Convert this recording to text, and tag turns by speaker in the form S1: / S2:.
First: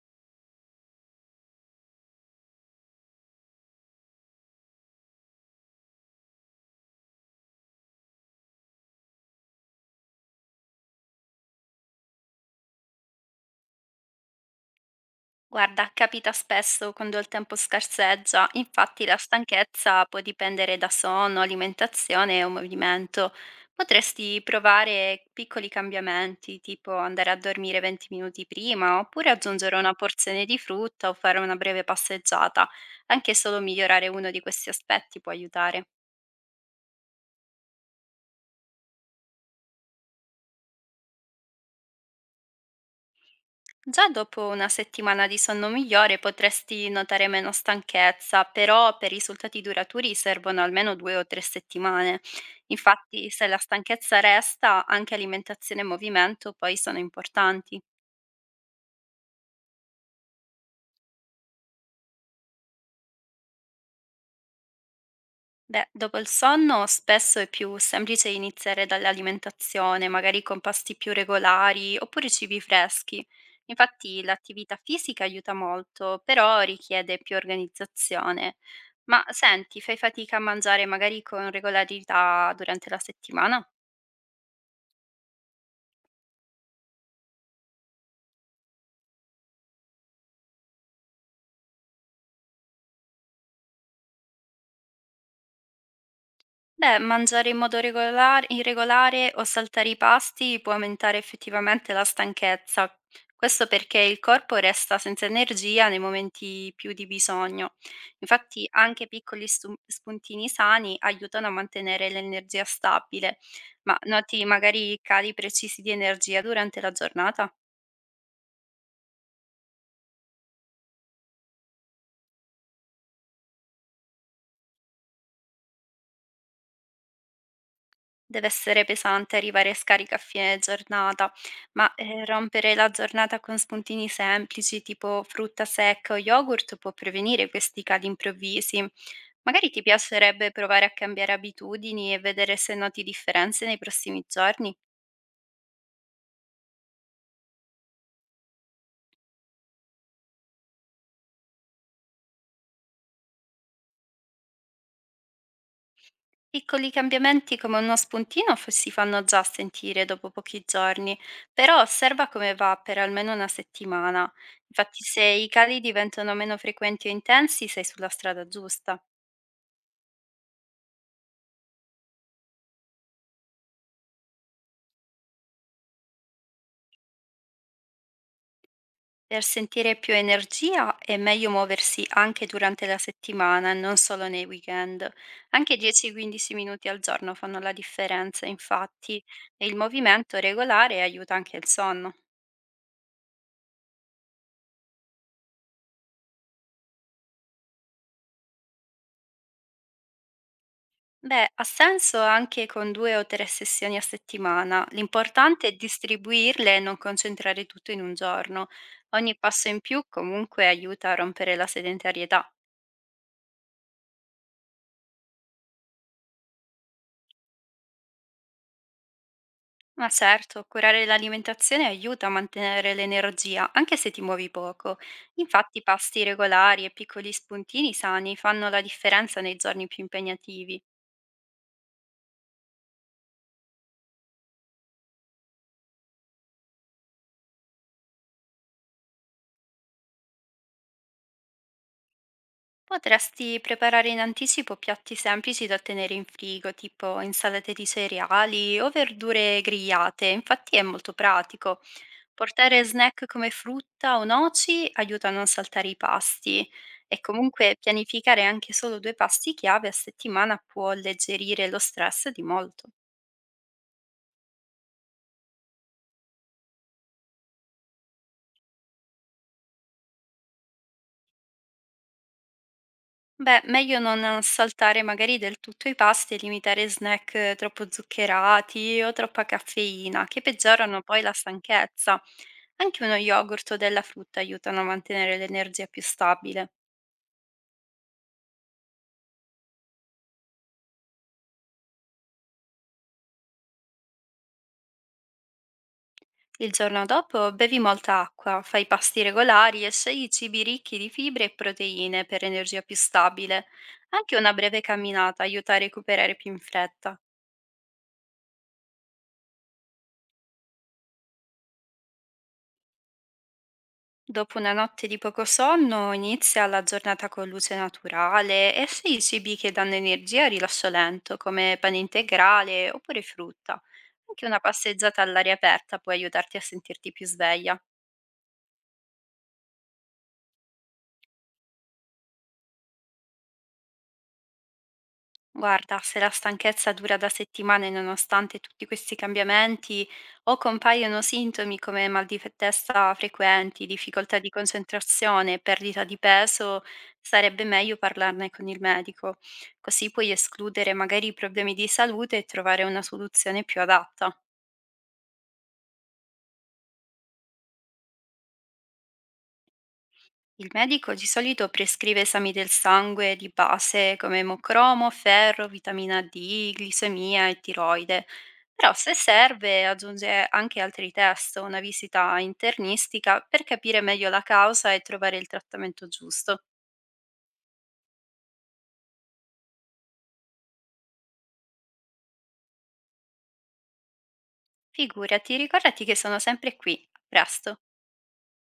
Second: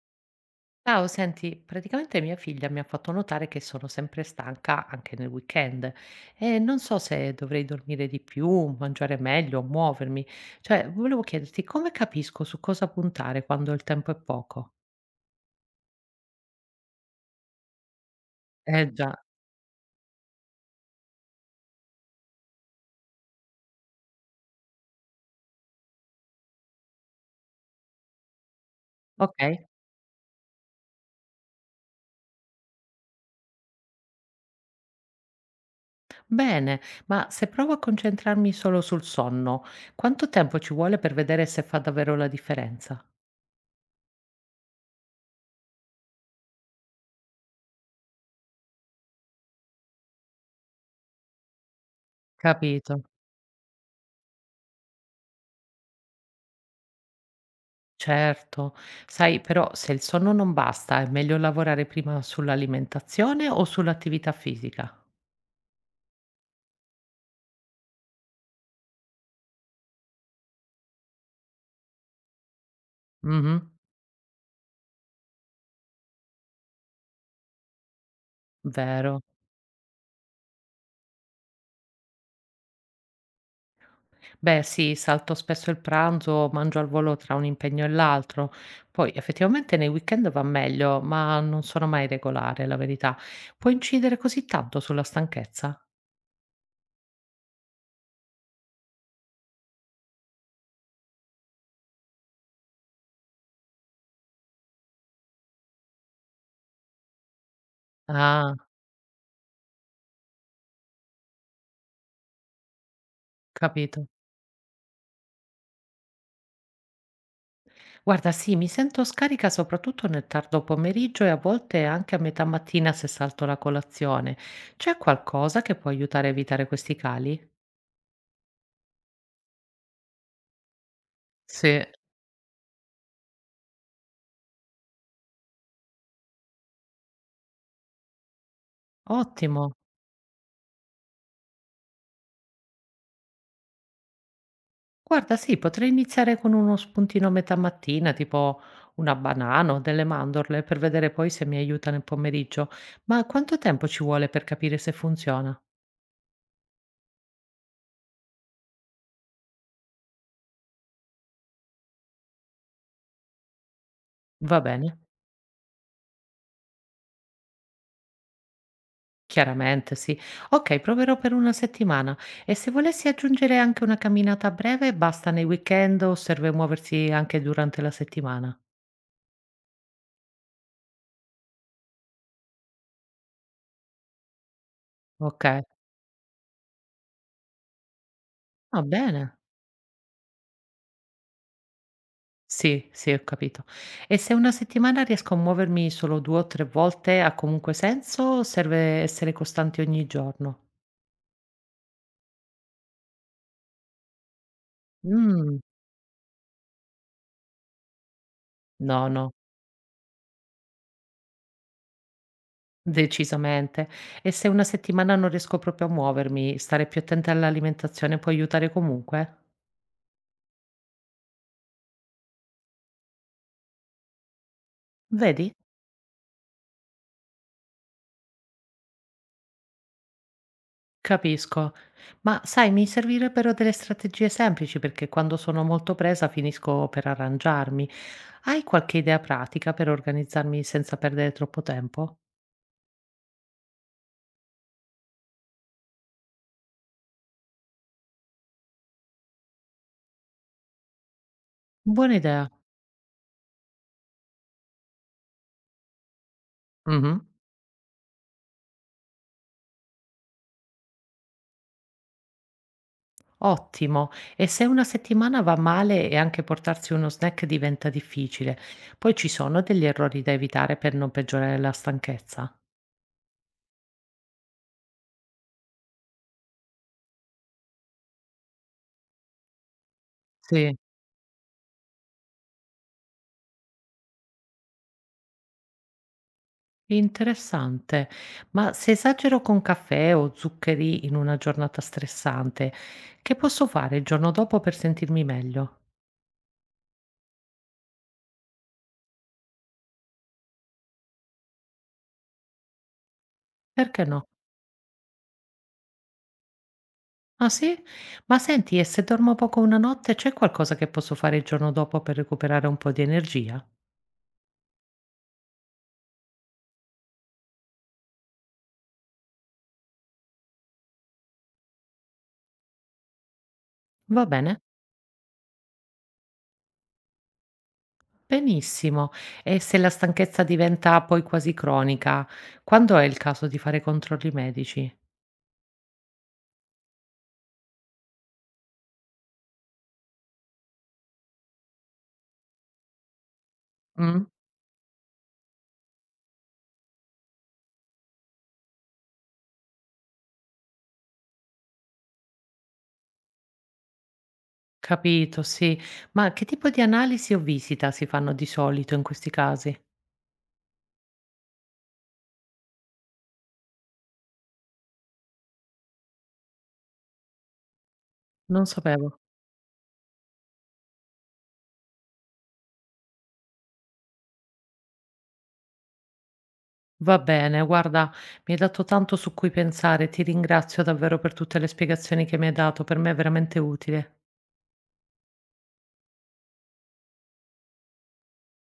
S1: Ciao, senti, praticamente mia figlia mi ha fatto notare che sono sempre stanca anche nel weekend e non so se dovrei dormire di più, mangiare meglio, muovermi. Cioè, volevo chiederti come capisco su cosa puntare quando il tempo è poco?
S2: Guarda, capita spesso quando il tempo scarseggia,
S1: Eh
S2: infatti
S1: già,
S2: la stanchezza può dipendere da sonno, alimentazione o movimento. Potresti provare piccoli cambiamenti, tipo andare a dormire 20 minuti prima, oppure
S1: ok.
S2: aggiungere una porzione di frutta o fare una breve passeggiata. Anche solo migliorare uno di questi aspetti può aiutare.
S1: Bene, ma se provo a concentrarmi solo sul sonno, quanto tempo ci vuole per vedere se fa davvero la differenza?
S2: Già dopo una settimana di sonno migliore potresti notare meno stanchezza, però per risultati duraturi servono almeno 2 o 3 settimane.
S1: Capito.
S2: Infatti, se la stanchezza resta, anche alimentazione e movimento poi sono importanti.
S1: Certo, sai però se il sonno non basta è meglio lavorare prima sull'alimentazione o sull'attività fisica?
S2: Beh, dopo il sonno spesso è più semplice iniziare dall'alimentazione, magari con pasti più regolari oppure cibi freschi.
S1: Mh-mh,
S2: Infatti l'attività fisica aiuta molto, però richiede più organizzazione.
S1: vero.
S2: Ma senti, fai fatica a mangiare magari con regolarità durante la settimana?
S1: Beh sì, salto spesso il pranzo, mangio al volo tra un impegno e l'altro. Poi effettivamente nei weekend va meglio, ma non sono mai regolare, la verità. Può incidere così tanto sulla stanchezza?
S2: Beh, mangiare in modo regolar irregolare o saltare i pasti può aumentare effettivamente la stanchezza. Questo perché il corpo resta senza energia nei momenti più di bisogno.
S1: Ah,
S2: Infatti, anche piccoli spuntini sani aiutano a mantenere l'energia stabile. Ma
S1: capito.
S2: noti magari cali precisi di energia durante la giornata?
S1: Guarda, sì, mi sento scarica soprattutto nel tardo pomeriggio e a volte anche a metà mattina se salto la colazione. C'è qualcosa che può aiutare a evitare questi cali?
S2: Dev'essere pesante arrivare scarica a fine giornata,
S1: Sì,
S2: ma, rompere la giornata con spuntini semplici, tipo frutta secca o yogurt, può prevenire questi cali improvvisi.
S1: ottimo.
S2: Magari ti piacerebbe provare a cambiare abitudini e vedere se noti differenze nei prossimi giorni?
S1: Guarda, sì, potrei iniziare con uno spuntino a metà mattina, tipo una banana o delle mandorle, per vedere poi se mi aiuta nel pomeriggio. Ma quanto tempo ci vuole per capire se funziona?
S2: Piccoli cambiamenti come uno spuntino f si fanno già sentire dopo pochi giorni, però osserva come va per almeno una settimana.
S1: Va bene.
S2: Infatti se i cali diventano meno frequenti o intensi, sei sulla strada giusta.
S1: Chiaramente sì. Okay, proverò per 1 settimana e se volessi aggiungere anche una camminata breve, basta nei weekend o serve muoversi anche durante la settimana?
S2: Per sentire più energia è meglio muoversi anche durante la settimana e non solo nei weekend.
S1: Okay.
S2: Anche 10-15 minuti al giorno fanno la differenza,
S1: Va
S2: infatti,
S1: bene.
S2: e il movimento regolare aiuta anche il sonno.
S1: Sì, sì, ho capito. E se una settimana riesco a muovermi solo 2 o 3 volte, ha comunque senso o serve essere costanti ogni giorno?
S2: Beh, ha senso anche con due o tre sessioni a settimana.
S1: Mh,
S2: L'importante è distribuirle e non concentrare tutto in un giorno.
S1: no, no,
S2: Ogni passo in più comunque aiuta a rompere la sedentarietà.
S1: decisamente. E se una settimana non riesco proprio a muovermi, stare più attenta all'alimentazione può aiutare comunque?
S2: Ma certo, curare l'alimentazione aiuta a mantenere l'energia, anche se ti muovi poco.
S1: Vedi?
S2: Infatti, pasti regolari e piccoli spuntini sani fanno la differenza nei giorni più impegnativi.
S1: Capisco. Ma sai, mi servirebbero delle strategie semplici perché quando sono molto presa finisco per arrangiarmi. Hai qualche idea pratica per organizzarmi senza perdere troppo tempo?
S2: Potresti preparare in anticipo piatti semplici da tenere in frigo, tipo insalate di cereali o verdure grigliate, infatti è molto pratico.
S1: Buona idea.
S2: Portare snack come frutta o noci aiuta a non saltare i pasti e
S1: Mhm.
S2: comunque pianificare anche solo due pasti chiave a settimana può alleggerire lo stress di molto.
S1: Ottimo. E se una settimana va male e anche portarsi uno snack diventa difficile, poi ci sono degli errori da evitare per non peggiorare la stanchezza?
S2: Beh, meglio non saltare magari del tutto i pasti e limitare snack troppo zuccherati o troppa caffeina, che
S1: Sì.
S2: peggiorano poi la stanchezza. Anche uno yogurt o della frutta aiutano a mantenere l'energia più stabile.
S1: Interessante. Ma se esagero con caffè o zuccheri in una giornata stressante, che posso fare il giorno dopo per sentirmi meglio?
S2: Il giorno dopo bevi molta acqua, fai pasti regolari e scegli cibi ricchi di fibre e proteine per energia più stabile.
S1: Perché no?
S2: Anche una breve camminata aiuta a recuperare più in fretta.
S1: Ah sì? Ma senti, e se dormo poco una notte, c'è qualcosa che posso fare il giorno dopo per recuperare un po' di energia?
S2: Dopo una notte di poco sonno inizia la giornata con luce naturale e se i cibi che danno energia a rilascio lento, come pane integrale oppure frutta.
S1: Va
S2: Anche
S1: bene?
S2: una passeggiata all'aria aperta può aiutarti a sentirti più sveglia.
S1: Benissimo. E se la stanchezza diventa poi quasi cronica, quando è il caso di fare controlli medici?
S2: Guarda, se la stanchezza dura da settimane nonostante tutti questi cambiamenti, o compaiono sintomi come mal di testa frequenti,
S1: Mm?
S2: difficoltà di concentrazione, perdita di peso, sarebbe meglio parlarne con il medico. Così puoi escludere magari problemi di salute e trovare una soluzione più adatta.
S1: Capito, sì. Ma che tipo di analisi o visita si fanno di solito in questi casi?
S2: Il medico di solito prescrive esami del sangue di base come emocromo, ferro, vitamina D, glicemia e tiroide,
S1: Non
S2: però
S1: sapevo.
S2: se serve aggiunge anche altri test o una visita internistica per capire meglio la causa e trovare il trattamento giusto.
S1: Va bene, guarda, mi hai dato tanto su cui pensare, ti ringrazio davvero per tutte le spiegazioni che mi hai dato, per me è veramente utile.
S2: Figurati, ricordati che sono sempre qui. A presto!